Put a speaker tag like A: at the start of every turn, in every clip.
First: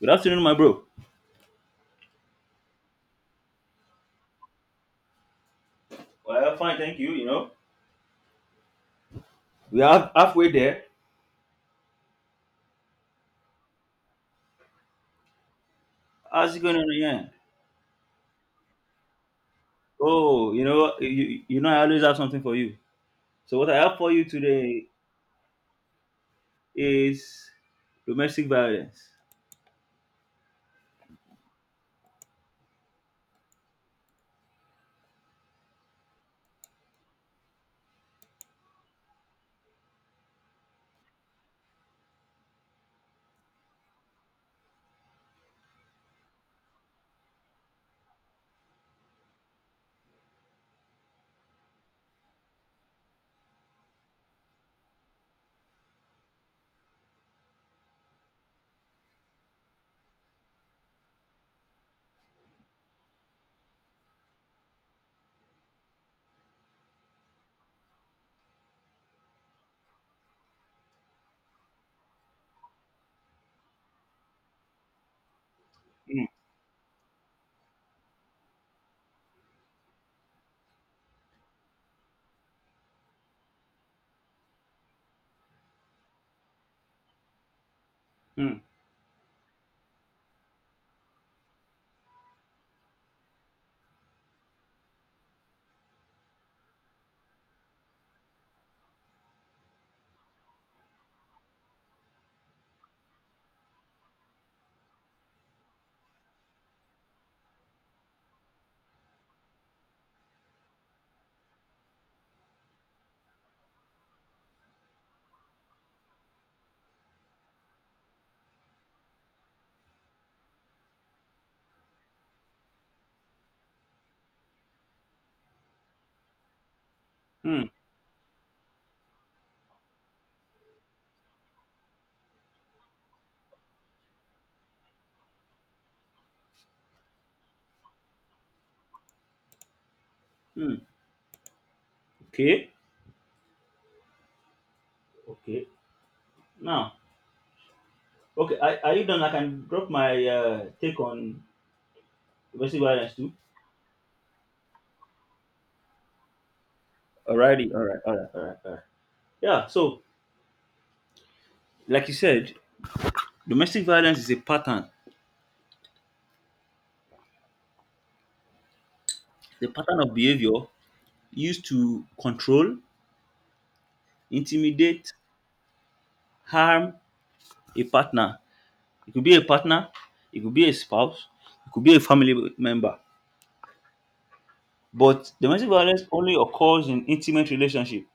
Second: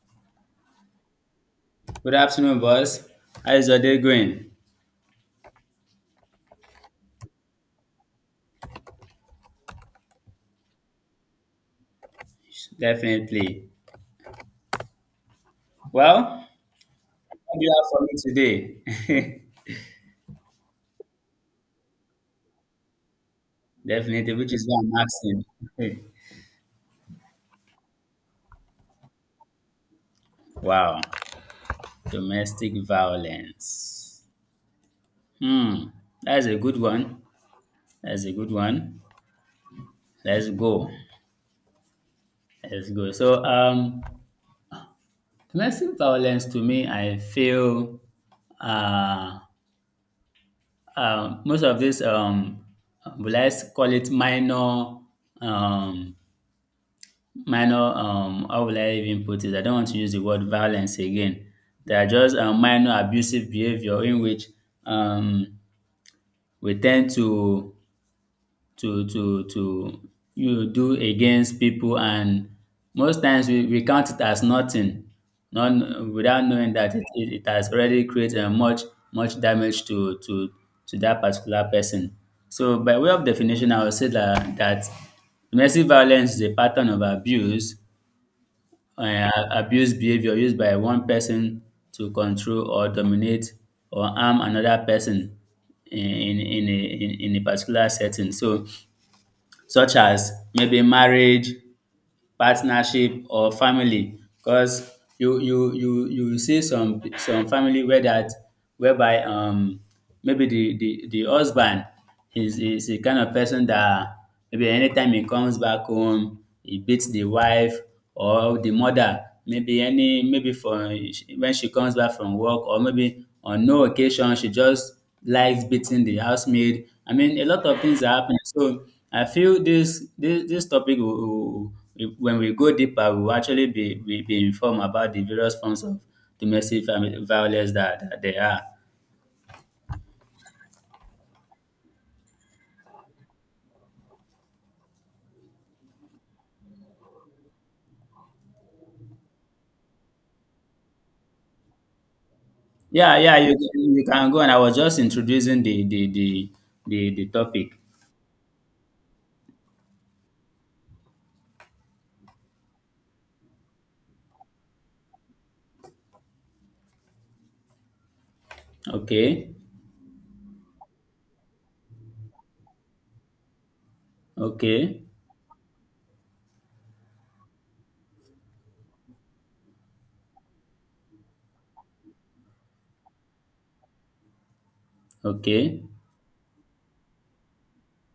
A: Good afternoon, my bro.
B: Good afternoon, boss. How is your day going?
A: Well, fine, thank you. We are halfway there.
B: Definitely. Well,
A: How's it going on again?
B: what do you have for me today?
A: Oh, I always have something for you. So, what I have for you
B: Definitely, which is why
A: today
B: I'm asking.
A: is domestic violence.
B: Wow, domestic violence. Hmm, that's a good one. That's a good one. Let's go. Let's go. So, domestic violence to me, I feel uh, most of this will I call it minor um, minor how will I even put it? I don't want to use the word violence again. They are just minor abusive behavior in which um, we tend to you do against people, and most times we count it as nothing, not
A: Hmm.
B: without knowing that it has already created much damage to that particular person. So by way of definition, I would say that domestic violence is a pattern of
A: Hmm.
B: abuse behavior used by one person to control or dominate or harm another person in a particular setting, so such as maybe marriage, partnership, or family. Because you see some family whereby maybe the husband is the kind of person that maybe anytime he comes back home, he beats the wife or the mother, maybe any maybe for when she comes back from work, or maybe on no occasion she just likes beating the housemaid. I mean, a
A: Hmm.
B: lot of things are happening. So I feel this topic when we go deeper, we will actually be informed about the various forms of domestic violence that there are.
A: Hmm. Okay. Okay. Now, okay, are you done? I can drop my take on domestic violence
B: Yeah,
A: too.
B: yeah, you can go. And I was just introducing the topic.
A: Alrighty. All right. All right. All right. All right. Yeah. So, like you said, domestic violence is a pattern.
B: Okay,
A: The pattern of behavior used to control,
B: okay,
A: intimidate, harm a partner. It could be a partner, it could be a spouse, it could be a family member. But domestic
B: okay,
A: violence only occurs in intimate relationship.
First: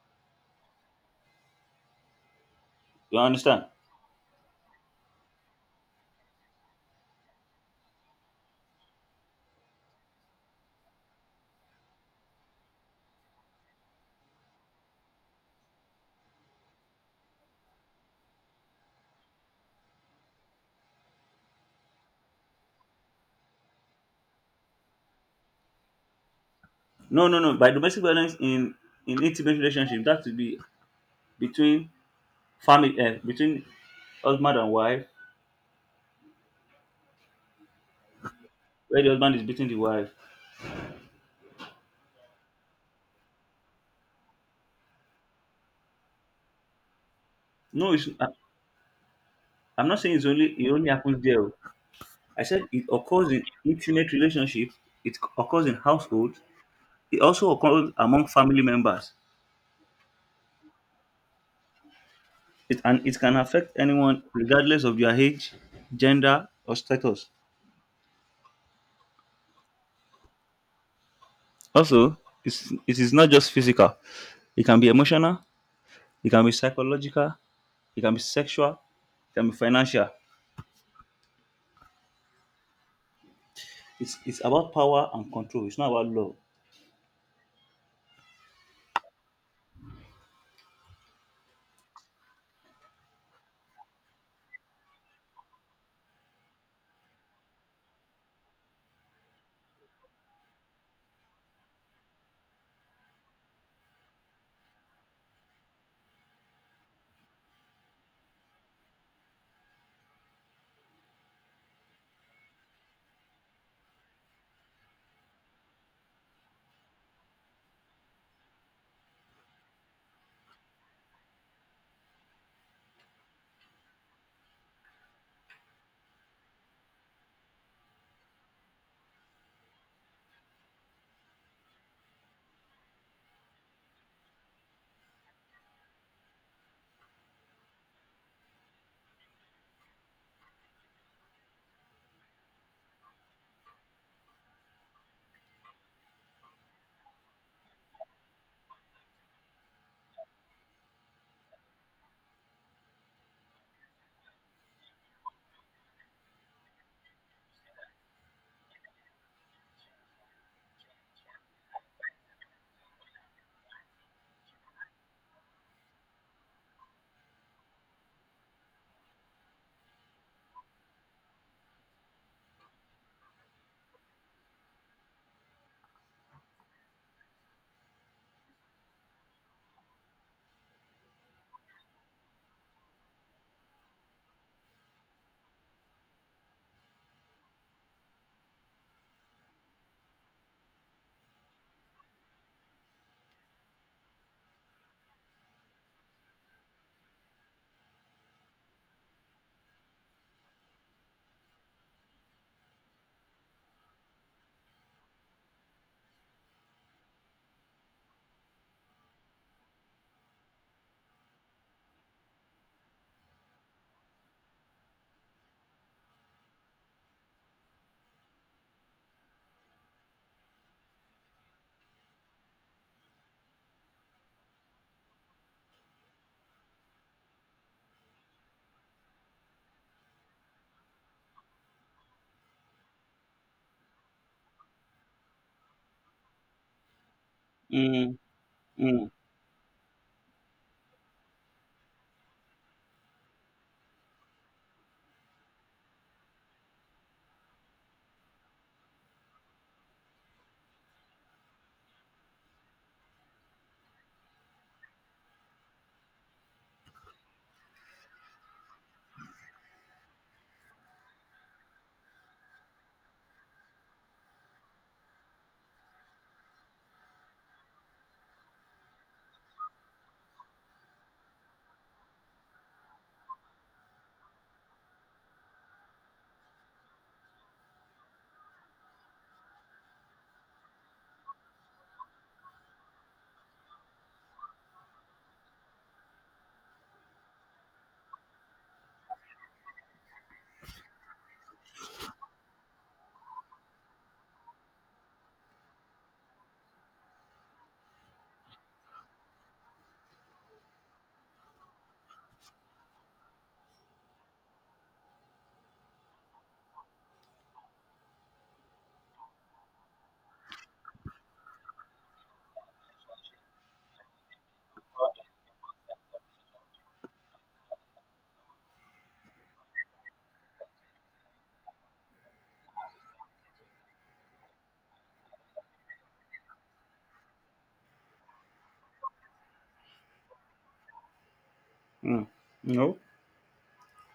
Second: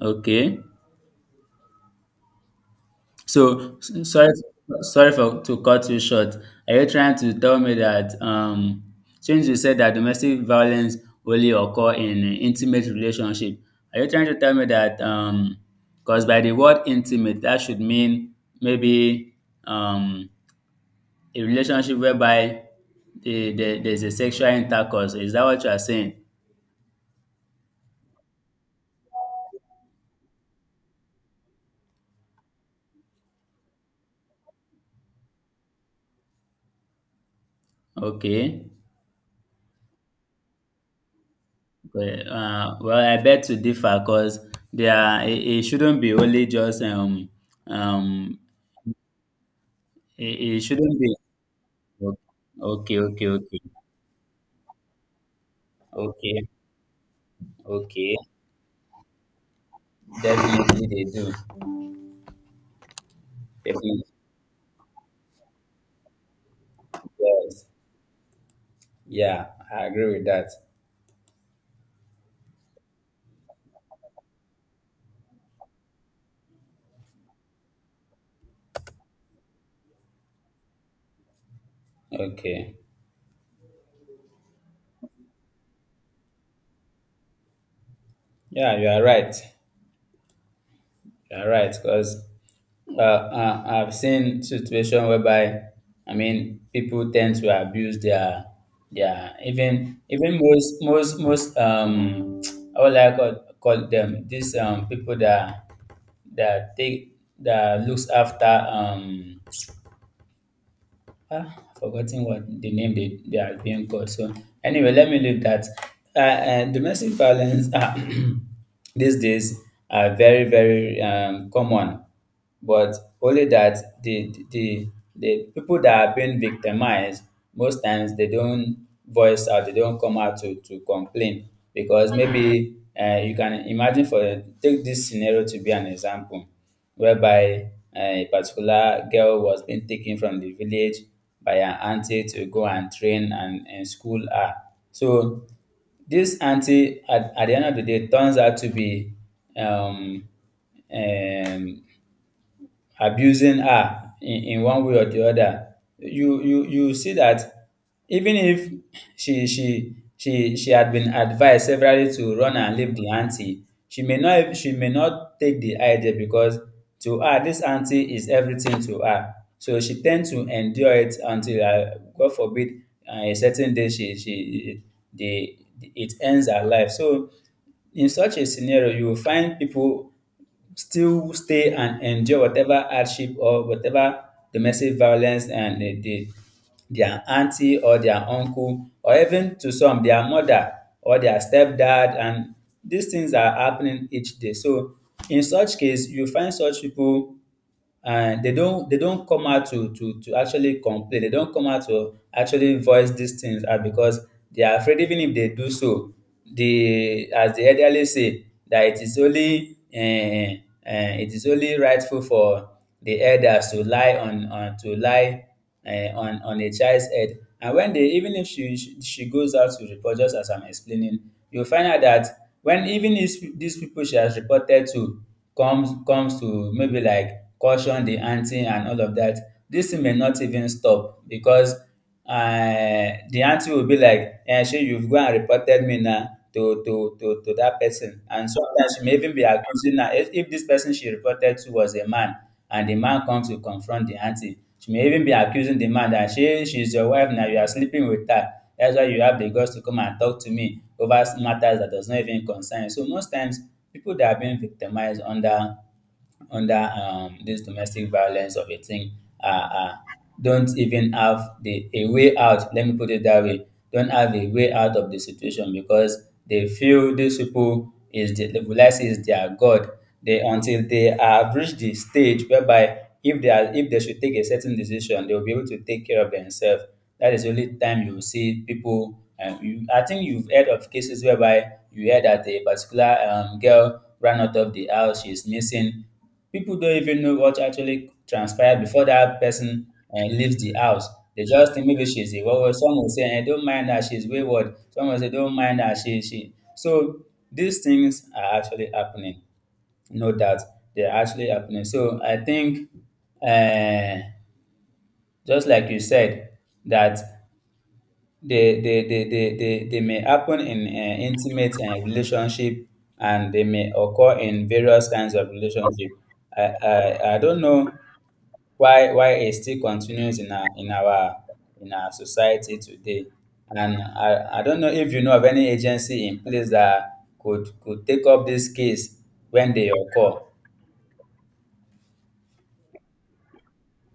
B: okay.
A: You understand?
B: So sorry for to cut you short. Are you trying to tell me that, since you said that domestic violence only occur in intimate relationship, are you trying to tell me that, because by the word intimate, that should mean maybe um, a relationship whereby there's a sexual intercourse? Is that what you are saying?
A: No, no, no. By domestic violence in intimate relationship, that would be between family, between husband and wife,
B: Okay.
A: where the husband is beating the wife.
B: Well, well, I bet to differ, because it shouldn't be only just
A: No,
B: um
A: I'm not saying it's
B: it,
A: only
B: it
A: it only
B: shouldn't be.
A: happens there. Oh. I said it
B: Okay, okay,
A: occurs in
B: okay,
A: intimate relationship. It occurs in household.
B: okay,
A: It also occurs
B: okay.
A: among family members.
B: Definitely they do.
A: And it can affect
B: Definitely.
A: anyone regardless of their age, gender, or status.
B: Yes, yeah, I agree with that.
A: Also, it is not just physical, it can be emotional, it can be psychological, it can be sexual, it can be financial.
B: Okay,
A: It's about power and control, it's not about love.
B: yeah, you are right. You're right, because I've seen situation whereby, I mean, people tend to abuse their even most how would I call them, these people that take that looks after. Ah, forgotten what the name they are being called. So anyway, let me leave that. Domestic violence, these days, are very common. But only that the people that are being victimized, most times they don't voice out. They don't come out to complain, because maybe you can imagine, for take this scenario to be an example, whereby a particular girl was being taken from the village by her auntie to go and train and school her. So this auntie, at the end of the day, turns out to be um, um, abusing her in one way or the other. You see that, even if she had been advised severally to run and leave the auntie, she may not take the idea, because to her, this auntie is everything to her. So she tend to endure it until, God forbid, a certain day she the it ends her life. So in such a scenario, you will find people still stay and endure whatever hardship or whatever domestic violence, and their auntie or their uncle, or even to some, their mother or their stepdad, and these things are happening each day. So in such case, you find such people, and they don't come out to actually complain. They don't come out to actually voice these things, because they are afraid. Even if they do so, the as the elderly say that it is only rightful for the elders to lie on to lie uh, on a child's head. And when they, even if she goes out to report, just as I'm explaining, you will find out that, when even if these people she has reported to comes to maybe like caution the auntie and all of that, this thing may not even stop, because the auntie will be like, eh, she you've gone and reported me now to that
A: Mm,
B: person. And sometimes she
A: mm,
B: may even be accusing her. If this person she reported to was a man, and the man comes to confront the aunty, she may even be accusing the man that she's your wife now, you are sleeping with her. That's why you have the guts to come and talk to me over matters that does not even concern you. So most times, people that are being victimized under this domestic violence of a thing, are don't even have the a way out. Let me put it that way. Don't have a way out of the situation, because they feel these people is the will I say is their God. They until they have reached the stage whereby, if they are if they should take a certain decision, they will be able to take care of themselves. That is the only time you will see people. I think you've heard of cases whereby you heard that a particular girl ran out of the house. She's missing. People don't even know what actually transpired before that person leaves the house. They just think maybe she's a wayward. Some will say, don't mind her, she's wayward. Some will say, don't mind her, she. So these things are actually happening. No doubt, they're actually happening. So I think, uh, just like you said, that they may happen in intimate relationship, and they may occur in various kinds of relationship. I don't know why it still continues in our society today. And I don't know if you know of any agency in place that could take up this case when they occur.
A: mm. You know,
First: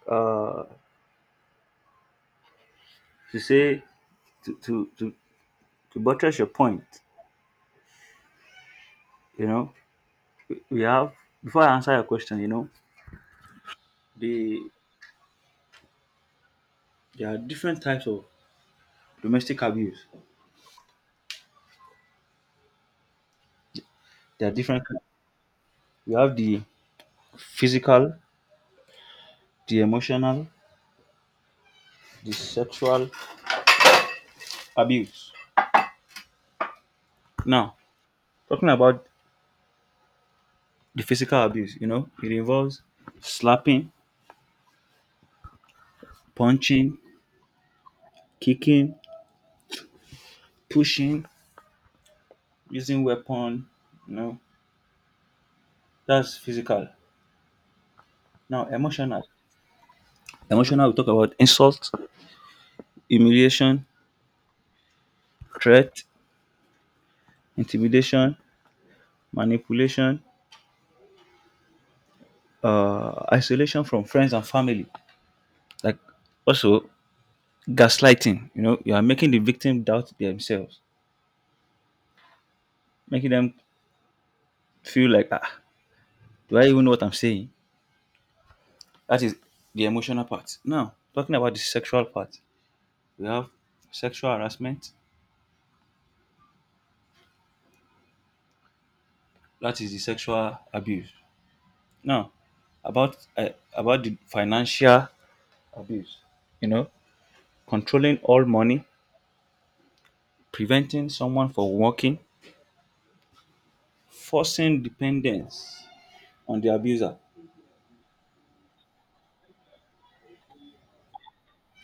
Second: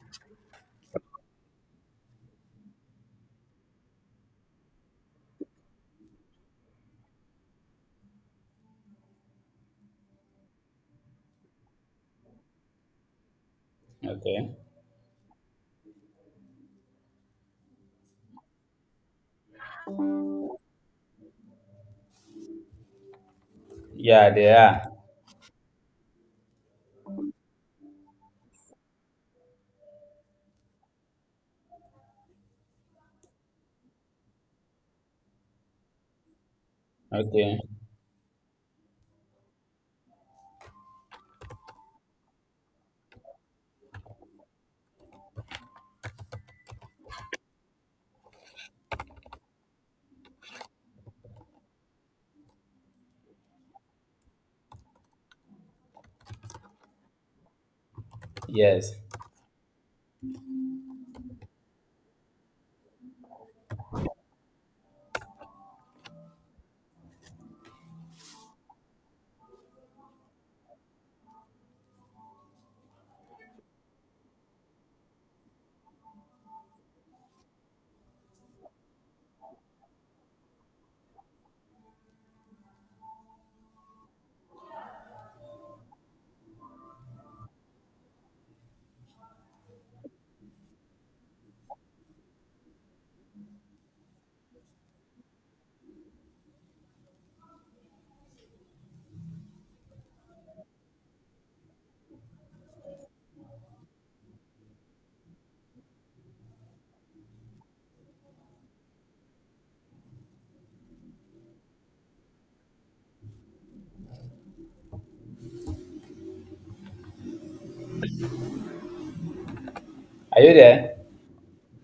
A: uh, to say, to, to, to, to buttress your point, you know, we have, before I answer your question,
B: Okay.
A: the, there are different types of domestic abuse.
B: Yeah,
A: There
B: they
A: are different
B: are.
A: kinds. You have the physical, the emotional, the sexual abuse.
B: Okay.
A: Now, talking about the physical abuse, it involves slapping, punching, kicking, pushing, using weapon, you know, that's physical. Now,
B: Yes.
A: emotional. Emotional, we talk about insult, humiliation, threat, intimidation, manipulation, isolation from friends and family. Like also gaslighting, you are making the victim doubt themselves, making them feel like, ah, do I even know what I'm saying? That is the emotional part. Now, talking about the sexual part, we have sexual harassment. That is the sexual abuse. Now, about uh, about the financial abuse. You know, controlling all money, preventing someone from working, forcing dependence on the abuser.
B: Are you there?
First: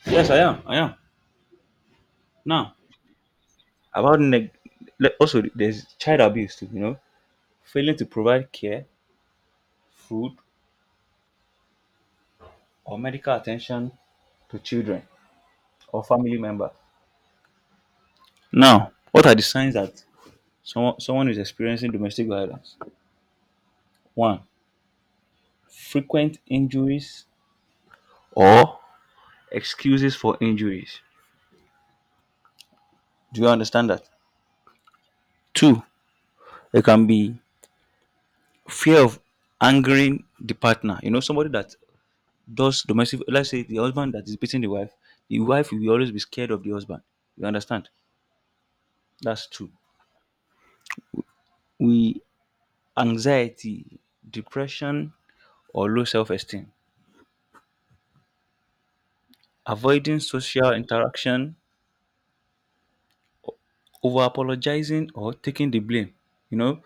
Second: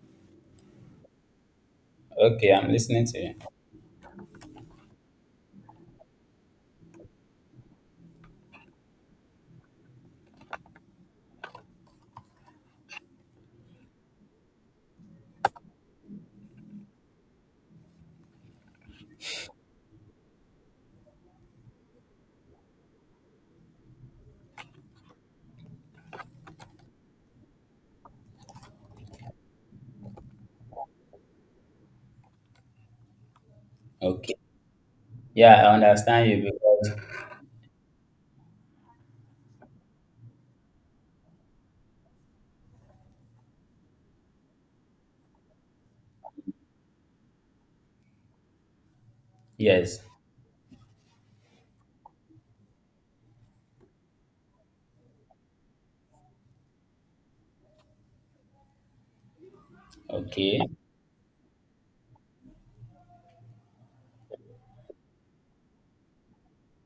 A: Yes, I am. I am.
B: Okay, I'm
A: Now,
B: listening to you.
A: about neg- also there's child abuse too. You know, failing to provide care, food, or medical attention to children or family members. Now, what are the signs that someone is experiencing domestic violence? One, frequent injuries or excuses for injuries. Do you understand that?
B: Okay. Yeah, I
A: Two,
B: understand you,
A: there
B: because
A: can be fear of angering the partner. You know, somebody that does domestic, let's say the husband that is beating the wife will always be scared of the husband. You understand? That's two.
B: yes.
A: We anxiety, depression, or low self esteem. Avoiding
B: Okay.
A: social interaction, over apologizing or taking the blame. You know,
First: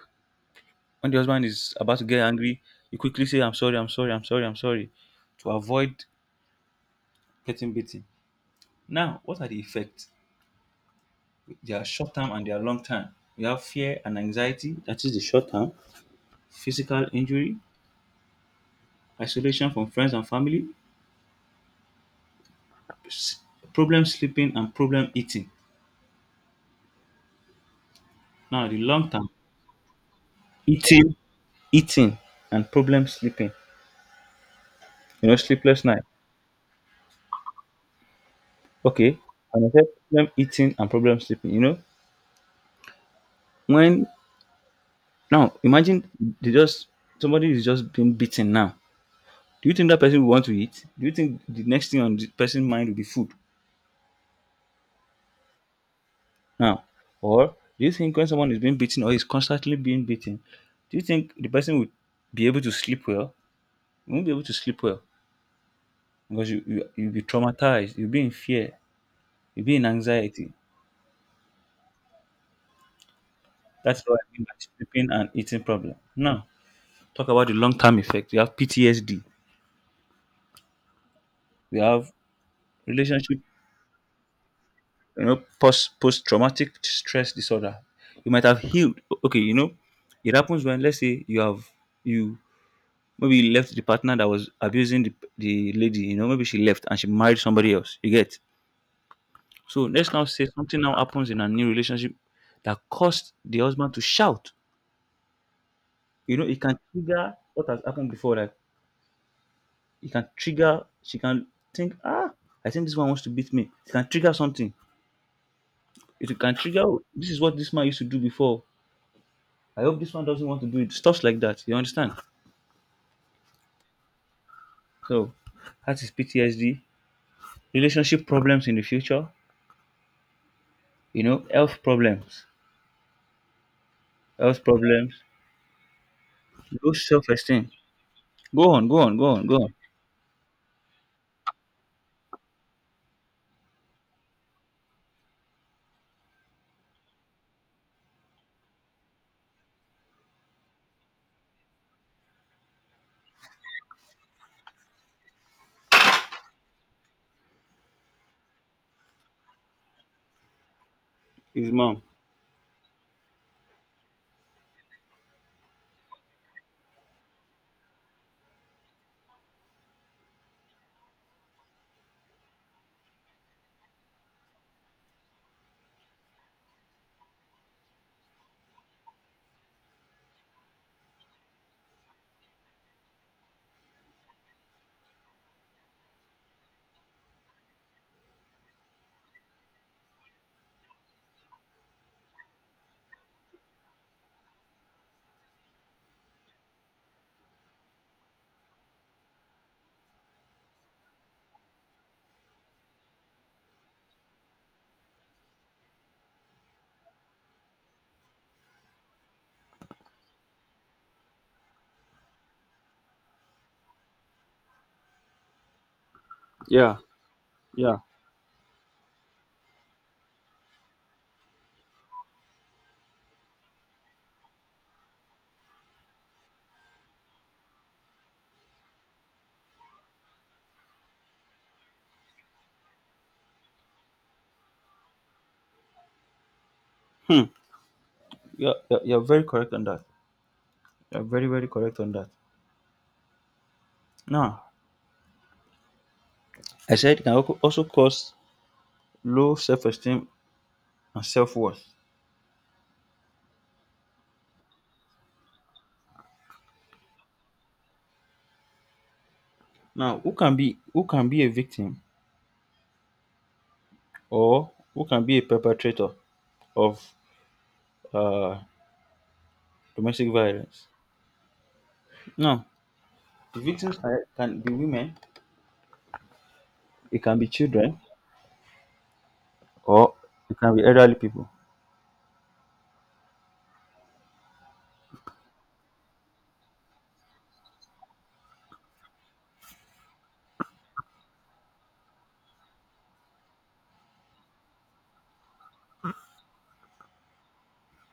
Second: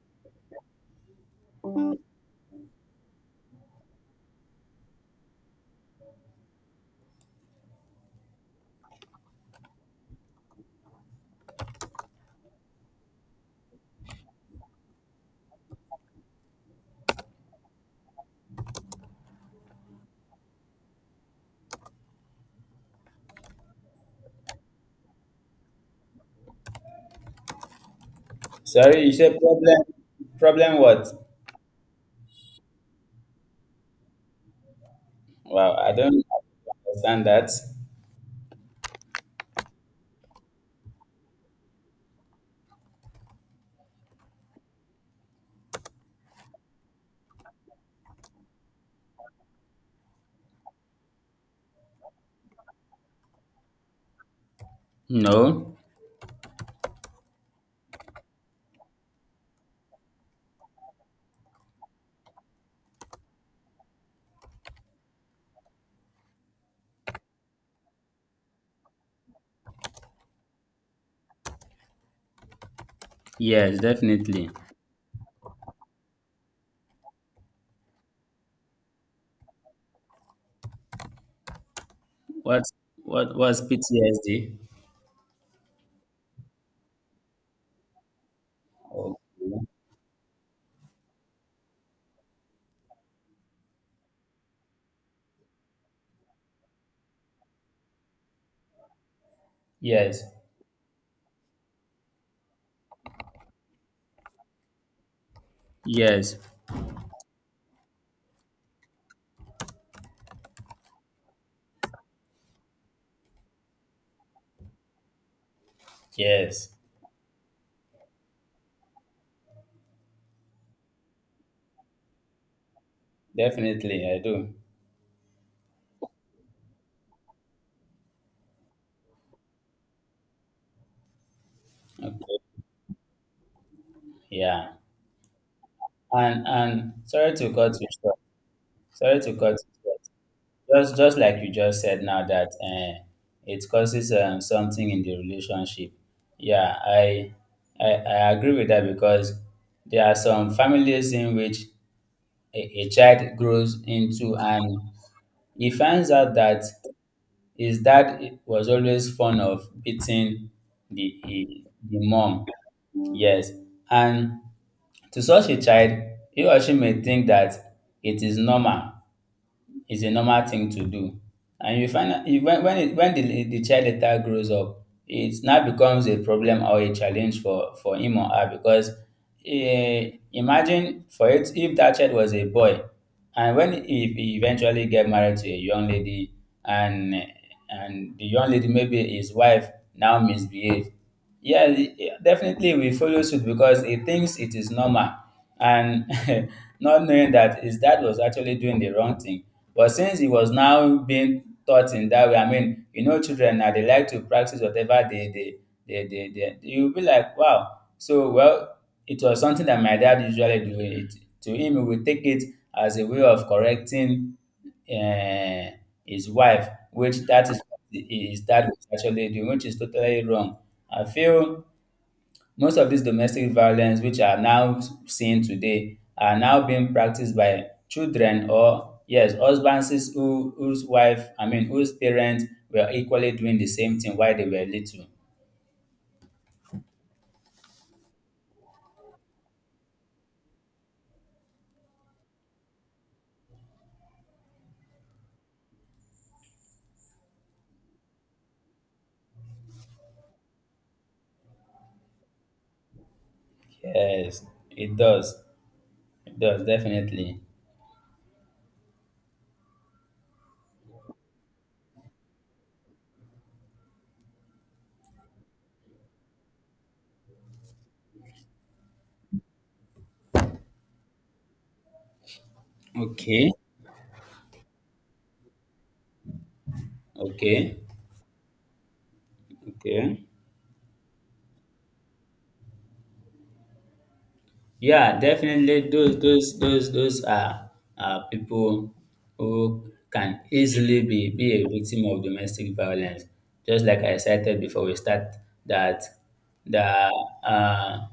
A: when the husband is about to get angry, you quickly say, I'm sorry, I'm sorry, I'm sorry, I'm sorry, to avoid getting beaten. Now, what are the effects? They are short term and they are long term. We have fear and anxiety, that is the short term, physical injury, isolation from friends and family, s- problem sleeping and problem eating. Now, the
B: Sorry,
A: long
B: you
A: term,
B: said problem what?
A: eating, eating, and problem sleeping. You know,
B: Wow,
A: sleepless
B: I
A: night.
B: don't understand that.
A: Okay, and I said problem eating and problem sleeping. You know, when now imagine they just Somebody is just being beaten now. Do you think that person will want to eat? Do you think the next thing on the person's mind will be food
B: No.
A: now? Or do you think when someone is being beaten or is constantly being beaten, do you think the person will be able to sleep well? You won't be able to sleep well because you'll be traumatized, you'll be in fear, you'll be in anxiety.
B: Yes,
A: That's what I mean
B: definitely.
A: by sleeping and eating problem. Now, talk about the long term effect. You have PTSD. You have
B: What what
A: relationship,
B: was PTSD?
A: post traumatic stress disorder. You might have healed.
B: Okay.
A: Okay, it happens when let's say you have you maybe you left the partner that was abusing the lady. Maybe she left and she married somebody else, you get. So let's now
B: Yes.
A: say something now happens in a new relationship that caused the husband to shout. you
B: Yes.
A: know it can trigger what has happened before, like it can trigger. She can think, ah, I think this one wants to beat me. It can trigger something. It can
B: Yes.
A: trigger, "Oh, this is what this man used to do before. I hope this one doesn't want to do it." Stuff like that. You understand?
B: Definitely I do.
A: So that is PTSD. Relationship problems in the future. You know, health
B: Okay.
A: problems. Health
B: Yeah.
A: problems.
B: And
A: Low
B: and
A: self
B: sorry to
A: esteem.
B: cut you short.
A: Go on, go on,
B: Sorry
A: go
B: to
A: on,
B: cut
A: go
B: you
A: on.
B: short. Just like you just said now, that it causes something in the relationship. Yeah, I agree with that, because there are some families in which a child grows into, and he finds out that his dad was always fond of beating the, eh,
A: His
B: the
A: mom.
B: mom. Yes. And to such a child, he or she may think that it is normal, is a normal thing to do. And you find out when the child later grows up, it now becomes a problem or a challenge for him or her, because imagine for it, if that child was a boy, and when he eventually get married to a young lady, and and the young lady, maybe his wife, now misbehave, yeah, yeah, definitely we follow suit, because he thinks it is normal, and not knowing that his dad was actually doing the wrong thing. But since he was now being taught in that way, I mean, children now, they like to practice whatever they you'll be like, wow. So well, it was something that my dad usually do. To him, he would take it as a way of correcting uh, his wife,
A: Yeah,
B: which that is what
A: yeah.
B: his dad was actually doing, which is totally wrong. I feel most of these domestic violence, which are now seen today, are now being practiced by children, or yes, husbands I mean, whose parents were equally doing the same thing while they were little.
A: Hmm. You're very correct on that. You're very, very correct on that. Now, I said it can also cause low self esteem and self worth.
B: Yes, it does. It does, definitely.
A: Now, who can be a victim or who can be a perpetrator of uh, domestic violence? No,
B: Okay.
A: the victims can be women, it can be
B: Okay,
A: children, or
B: okay.
A: it can be elderly people.
B: Yeah, definitely those are people who can easily be a victim of domestic violence. Just like I cited before we start that the uh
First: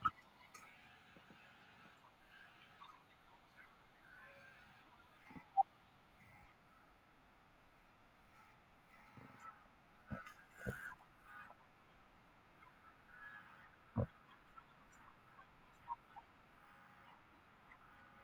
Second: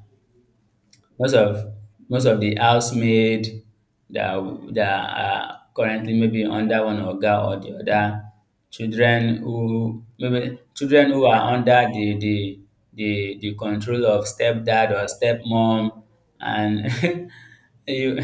B: Most of most of the housemaid that that are currently maybe under one oga or the other, children who are under the control of stepdad or stepmom and you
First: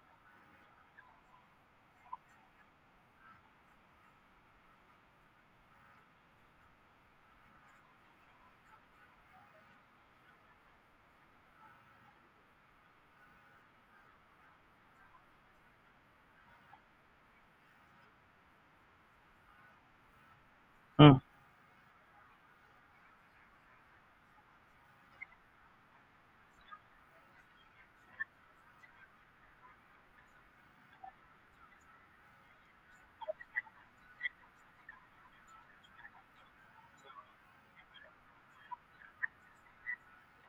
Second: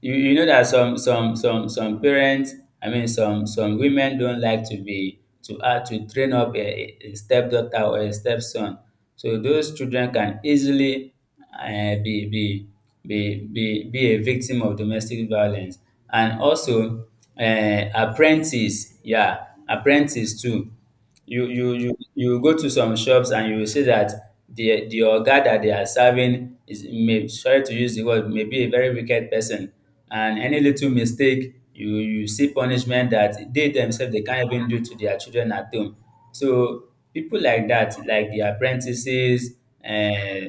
B: you know that some parents, I mean, some women don't like to be to train up a stepdaughter or a stepson, so those children can easily uh, be, be be a victim of domestic violence. And also, apprentice, yeah, apprentice too.
A: Mm,
B: You go to some shops and you will see that the oga that they are serving is, may, sorry to use the word, may be a very wicked person, and any little mistake, you see punishment that they themselves they can't even do to their children at home. So people like that, like the apprentices, um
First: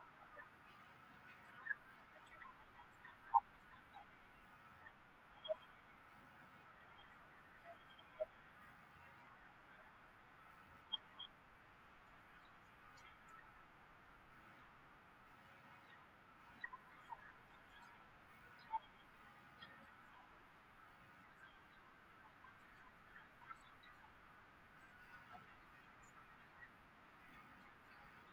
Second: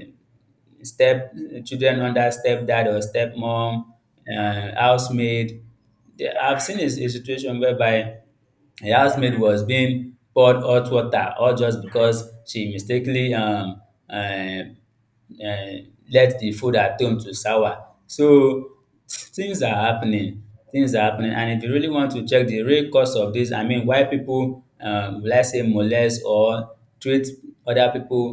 B: step children under stepdad or stepmom, housemaid. I've seen a situation whereby her housemaid was being poured hot water all just because she mistakenly um let the food at home to sour. So things are happening, things are happening, and if you really want to check the real cause of this, I mean why people, will I say molest or treat other people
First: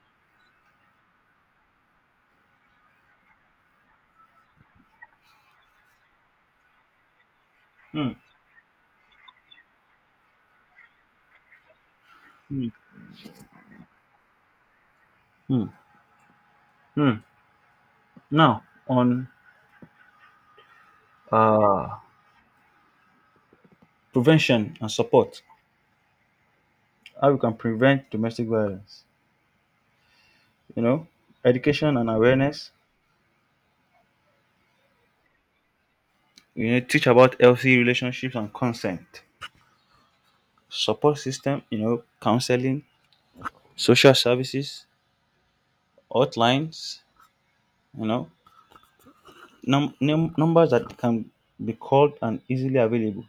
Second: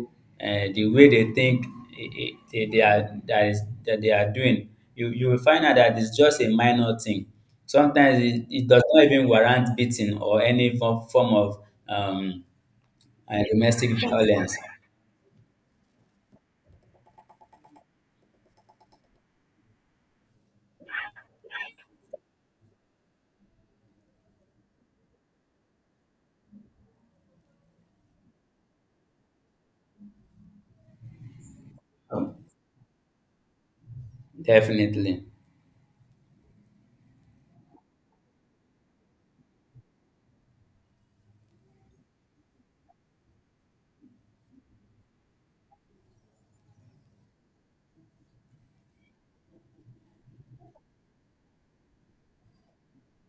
B: the way they think they are dat that they are doing, you will find out that it's just a minor thing.
A: mm,
B: Sometimes it it does not even warrant beating or any form of um
A: mm,
B: domestic violence.
A: mm, mm. Now, on uh, prevention and support, how we can prevent domestic violence, you know, education and awareness,
B: Definitely.
A: teach about healthy relationships and consent, support system, counseling, social services, hotlines, you know, numbers that can be called and easily available.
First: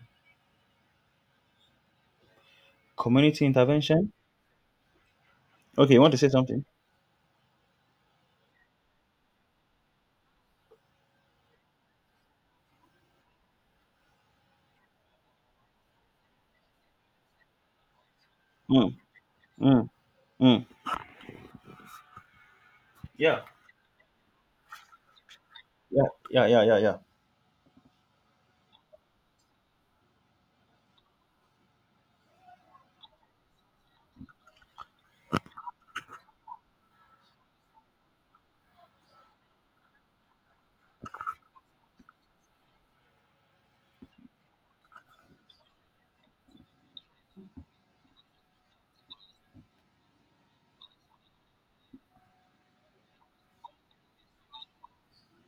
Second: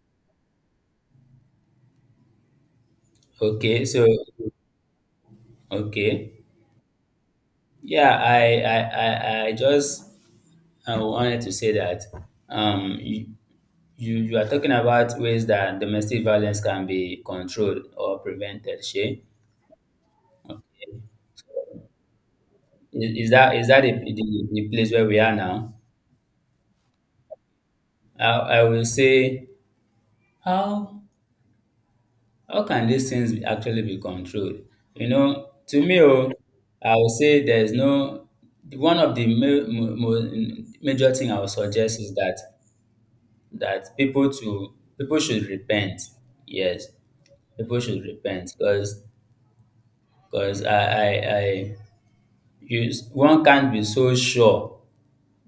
A: Community
B: Okay, so
A: intervention. Okay, you want to say
B: okay,
A: something?
B: yeah, I just, I wanted to say that you, you are talking about ways that domestic violence can be controlled or prevented,
A: Mm,
B: Shay.
A: mm, mm.
B: Okay. Is
A: Yeah,
B: that, is that the place where we are now?
A: yeah, yeah, yeah, yeah, yeah.
B: I will say how. How can these things actually be controlled? You know, to me, oh, I would say there's no, one of the major thing I would suggest is that that people to people should repent. Yes, people should repent, because I you, one can't be so sure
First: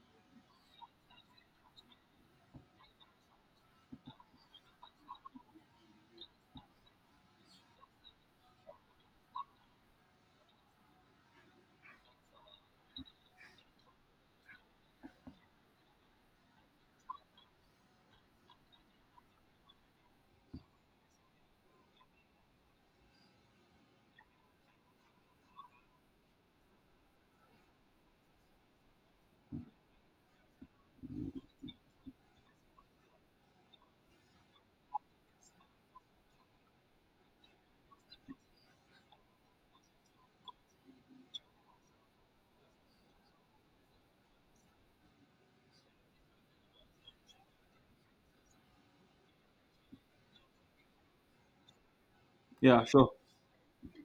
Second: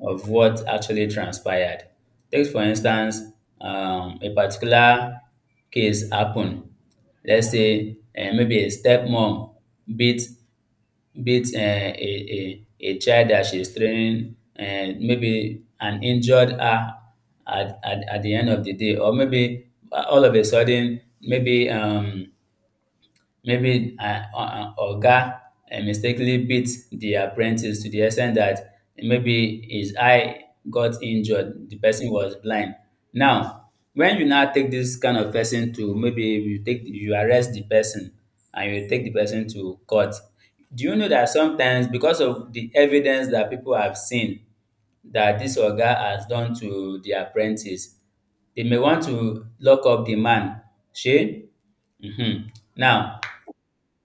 B: of what actually transpired. Take, for instance, a particular case happened. Let's say maybe a stepmom beat beat a child that she's training, and maybe, and injured her at the end of the day. Or maybe all of a sudden, maybe maybe an oga mistakenly beat the apprentice to the extent that maybe his eye got injured, the person was blind. Now, when you now take this kind of person to, maybe you take, you arrest the person and you take the person to court, do you know that sometimes because of the evidence that people have seen that this oga has done to the apprentice, they may want to lock up the man. Shey? Mhm.
A: Yeah, sure.
B: Now,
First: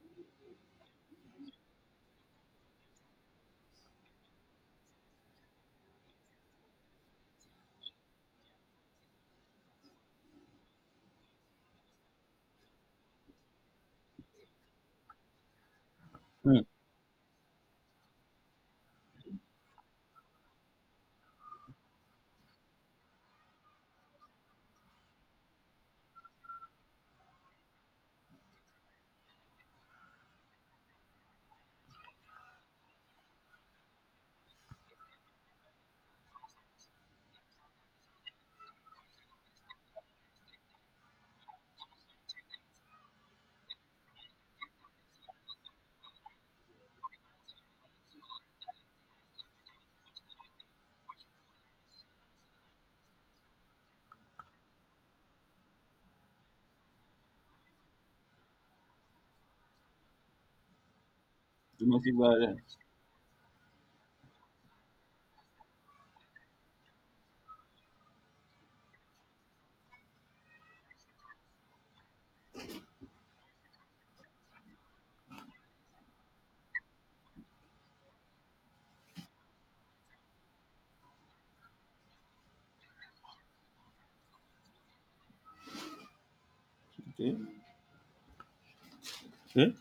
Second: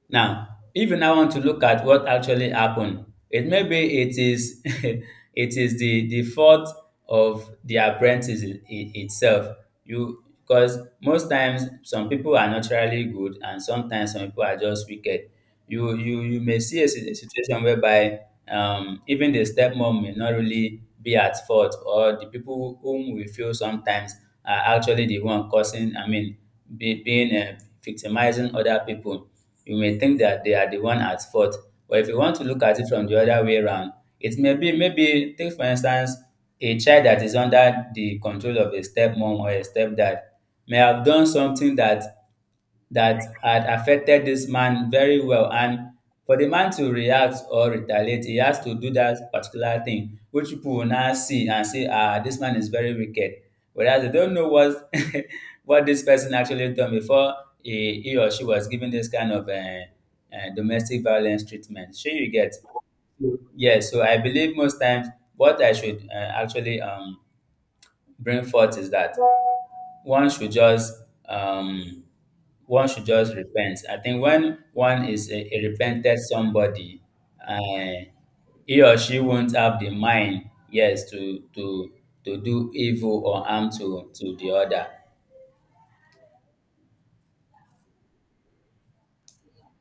B: now, if you now want to look at what actually happened, it maybe, it is it is the fault of the apprentice itself. You, because most times some people are naturally good, and sometimes some people are just wicked. You may
A: Mm.
B: see a situation whereby even the stepmom may not really be at fault, or the people whom we feel sometimes are actually the one causing. I mean, being victimizing other people, you may think that they are the one at fault. But if you want to look at it from the other way around, it may be, maybe take for instance a child that is under the control of a stepmom or a stepdad may have done something that had affected this man very well. And for the man to react or retaliate, he has to do that particular thing, which people will now see and say, ah, this man is very wicked. Whereas they don't know what what this person actually done before he or she was given this kind of domestic violence treatment. Sure,
A: Domestic
B: you get.
A: violence.
B: Yeah, so I believe most times what I should actually bring forth is that one should just um, one should just repent. I think when one is a repented somebody, uh, he or she won't have the mind, yes, to do evil or harm to the other.
A: Okay. Okay.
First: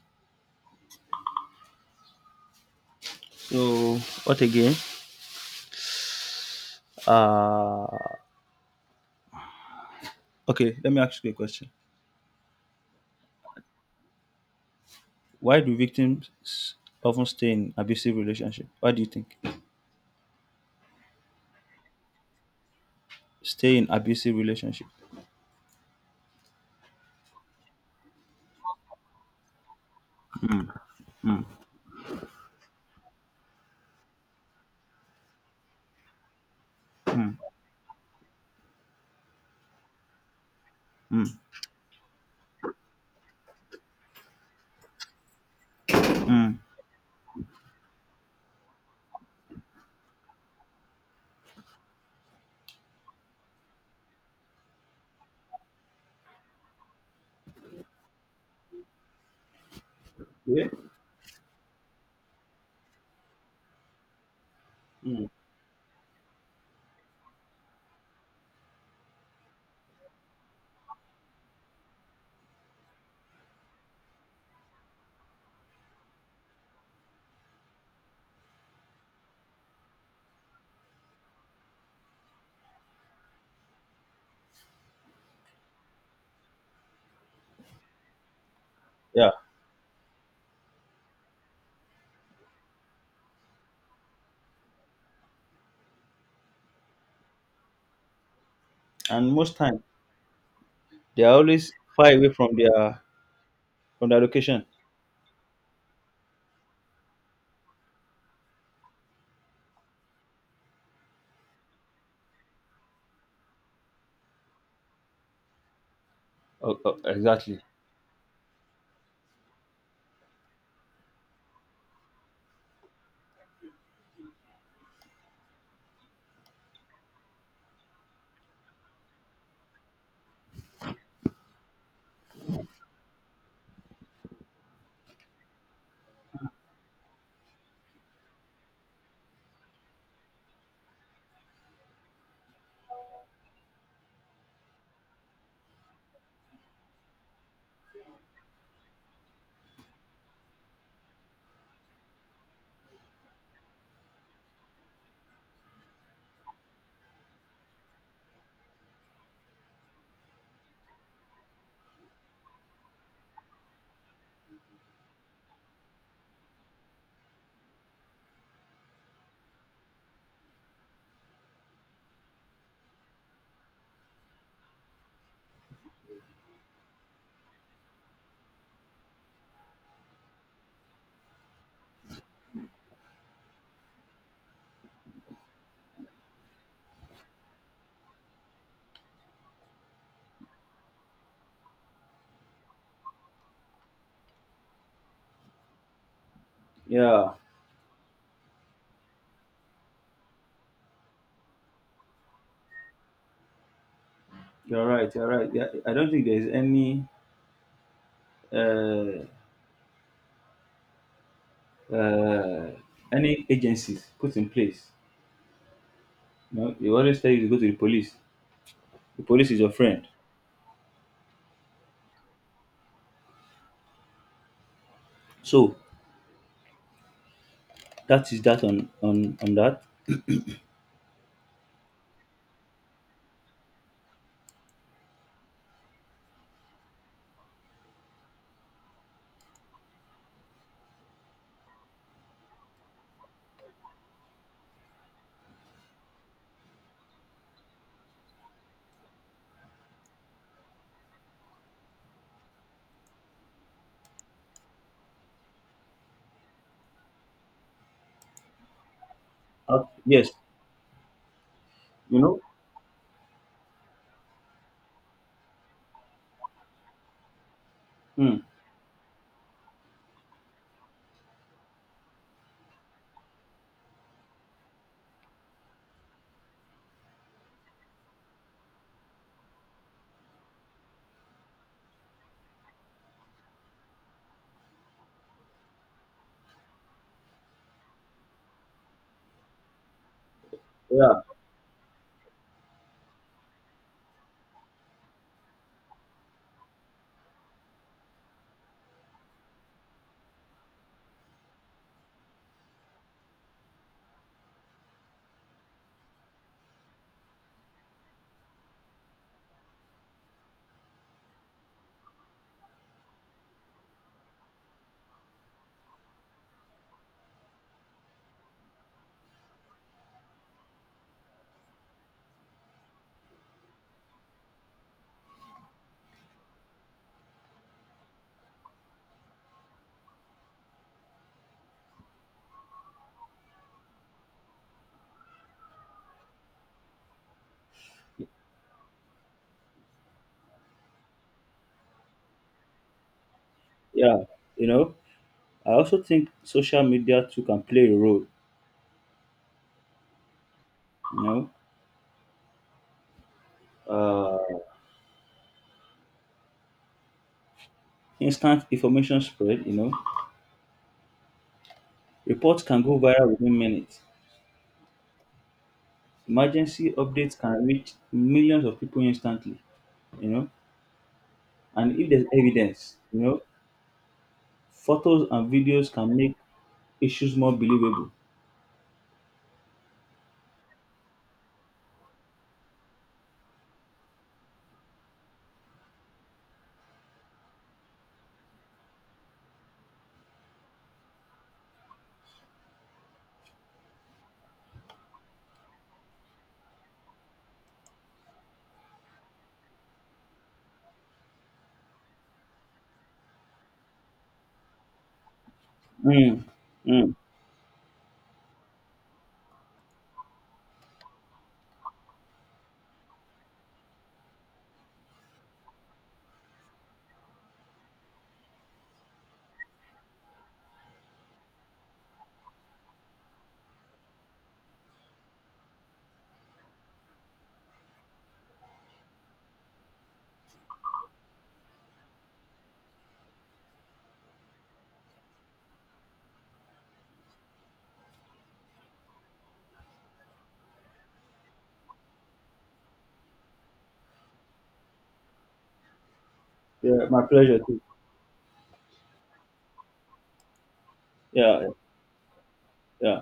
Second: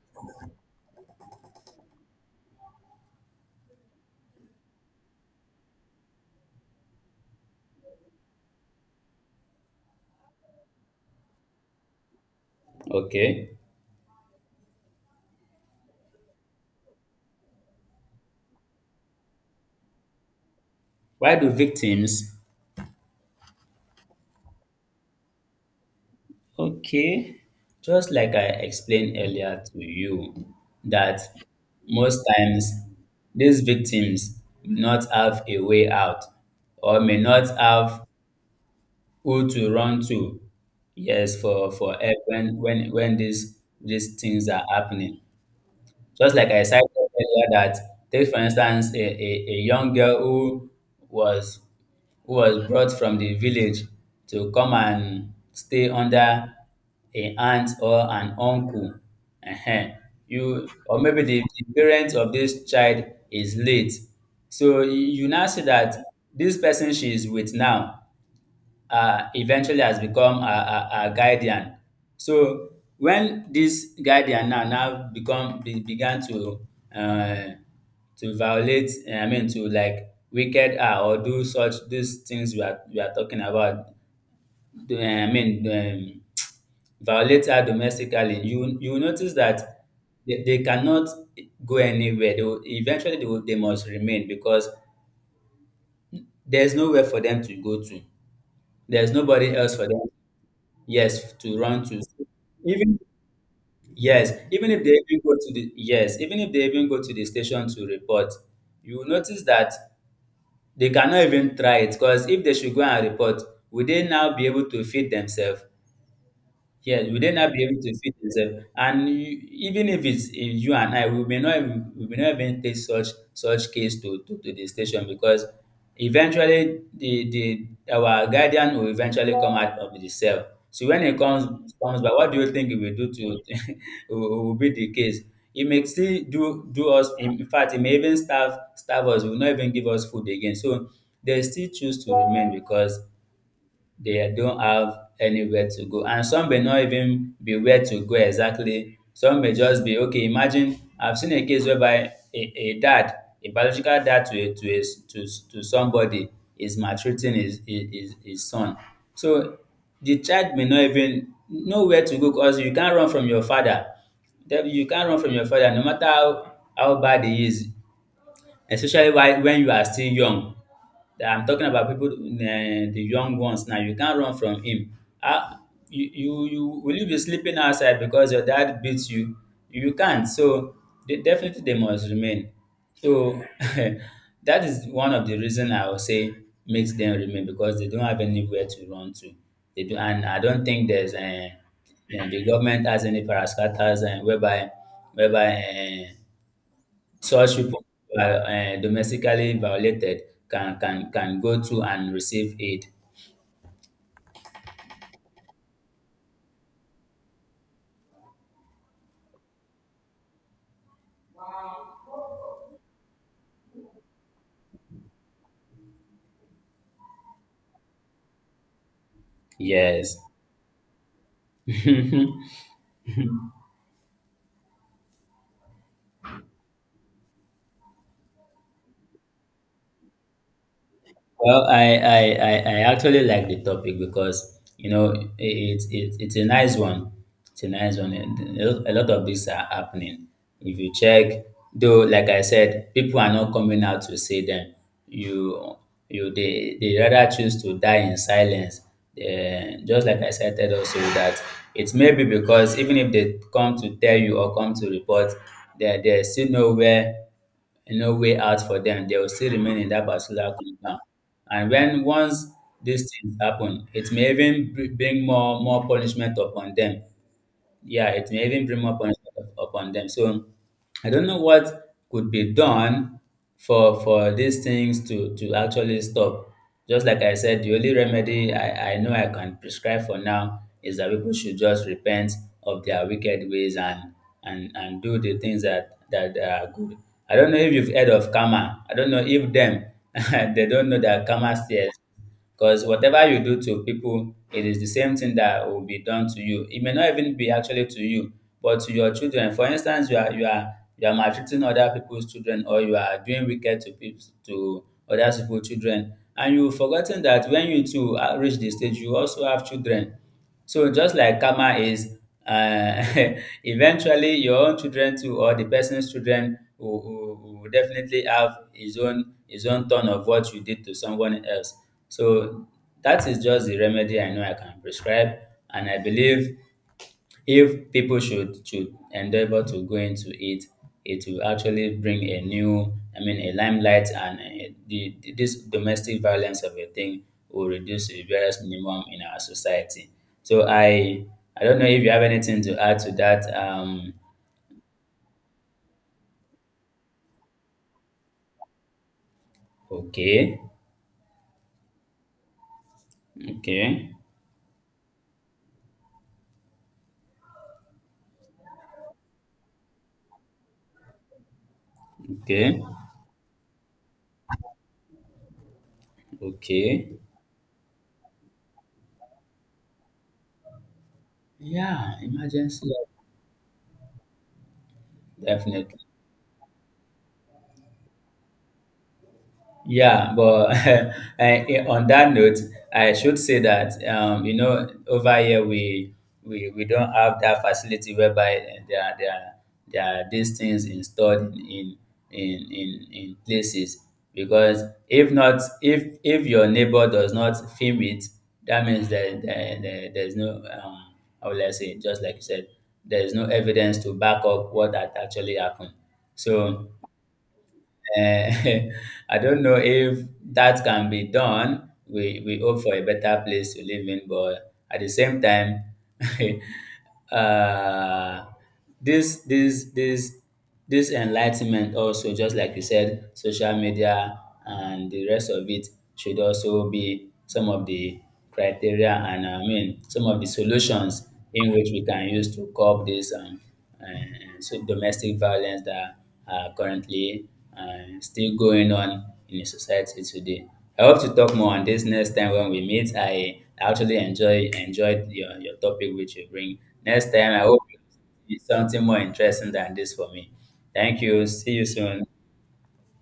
A: So what again? Uh okay, let me ask you a question.
B: Okay.
A: Why do victims often stay in abusive relationship? Why do you think?
B: Why do victims?
A: Stay in abusive relationship.
B: Okay. Just like I explained earlier to you, that most times these victims do not have a way out, or may
A: Mm,
B: not have who to run to.
A: mm,
B: Yes, for help when these things are happening. Just like
A: mm.
B: I cited earlier that take for instance a young girl who was, who was brought from the village to come and stay under a aunt or an uncle. Ehen.
A: Okay.
B: You, or maybe the parent of this child is late. So you
A: Mm.
B: you now see that this person she is with now eventually has become a guardian. So when this guardian now, now become, began uh, to violate, eh, I mean to like wicked her or do such these things we are, we are talking about. I mean, violate her domestically. You will
A: Yeah.
B: notice that they cannot go anywhere. They will, eventually they will, they must remain because there's nowhere for them to go to. There's
A: And
B: nobody
A: most
B: else
A: time
B: for them.
A: they
B: Yes,
A: are
B: to
A: always
B: run to
A: far
B: school.
A: away from
B: Even,
A: their
B: yes,
A: location.
B: even if they even go to the, yes, even if they even go to the station to report, you will notice that they cannot even try it, because if they should go and report, will they now be able to feed themselves?
A: Oh, oh,
B: Yeah, will they not
A: exactly.
B: be able to feed themselves? And you, even if it's in you and I, we may not even, we may not even take such, such case to the station because eventually the, our guardian will eventually come out of the cell. So when it comes back, what do you think it will do to it will be the case? It may still do us, in fact it may even starve us, it will not even give us food again. So they still choose to remain because they don't have anywhere to go. And some may not even be where to go exactly. Some may just be okay. Imagine, I've seen a case whereby a dad, a biological dad to to somebody is maltreating his, his son. So the child may not even know where to go because you can't run from your father. Then you can't run from your father no matter how bad he is, especially while, when you are still young. I'm talking about people, eh, the young ones now. You can't run from him. Ah, you will, you be sleeping outside because your dad beats you? You can't. So definitely they must remain. So that is one of the reason I would say makes them remain, because they don't have anywhere to run to. They do, and I don't think there's the government has any parascatals and whereby, whereby. Uh,
A: Yeah.
B: Such people who are domestically violated can go to and receive aid.
A: You're right. You're right. Yeah, I don't think there's uh, uh, any agencies put in place. You know, they always tell you to go to the police. The police is your friend.
B: Yes.
A: So that is that on that.
B: Well, I actually like the topic because you know it, it it's a nice one. It's a nice one, and a lot a lot of these are happening. If you check, though, like I said, people are not coming out to say them. You you they rather choose to die in silence. Eh, just like I said also that it's maybe because even if they come to tell you or come to report, there's still nowhere, no way out for them. They will still remain in that
A: Yes,
B: particular compound. And when,
A: you know.
B: once these things happen, it may even bring more punishment upon them. Yeah, it
A: Hmm.
B: may even bring more punishment upon them. So I don't know what could be done for these things to actually stop. Just like I said, the only remedy I know I can prescribe for now is that people should just repent of their wicked ways and, and do the things that are good. I don't know if you've heard of karma. I don't know if them they don't know
A: Yeah,
B: that karma says. Because whatever you do to people, it is the same thing that will be done to you. It may not even be actually to you, but to your children. For instance, you are maltreating other people's children, or you are doing wicked to other people's children, and you forgotten that when you too reach the stage, you also have children. So just like karma is, uh, eventually your own children too or the person's children will definitely have his own, his own turn of what you did to someone else. So that is just the remedy I know I can prescribe, and I believe if people should endeavor to go into it, it will actually bring a new, I mean, a limelight, and the, this domestic violence of a thing will reduce to the barest minimum in our society. So I don't know if you have anything to add to that.
A: yeah. You know, I also think social media too can play a role.
B: Okay,
A: You
B: okay,
A: know, instant information spread. You know, reports can
B: okay,
A: go viral within minutes. Emergency
B: okay.
A: updates can reach millions of people instantly. You know And if
B: Yeah,
A: there's
B: emergency,
A: evidence, photos and videos
B: definitely.
A: can make issues more believable.
B: Yeah, but I, eh, on that note, I should say that you know, over here we, we don't have that facility whereby eh, there are these things installed in, in places, because if not, if if your neighbor does not film it, that means that there's no um, how will I say, just like you said, there is no evidence to back up what had actually happened.
A: Mm,
B: So,
A: mm.
B: eh, I don't know if that can be done. We hope for a better place to live in, but at the same time, uh, this this this this enlightenment also, just like you said, social media and the rest of it should also be some of the criteria, and I mean some of the solutions in which we can use to curb this domestic violence that are currently still going on in the society today. I hope to talk more on this next time when we meet. I actually enjoyed your topic which you bring.
A: Yeah, my
B: Next time
A: pleasure
B: I hope
A: too.
B: it's something more interesting than this for me. Thank you.
A: Yeah,
B: See you soon.
A: yeah.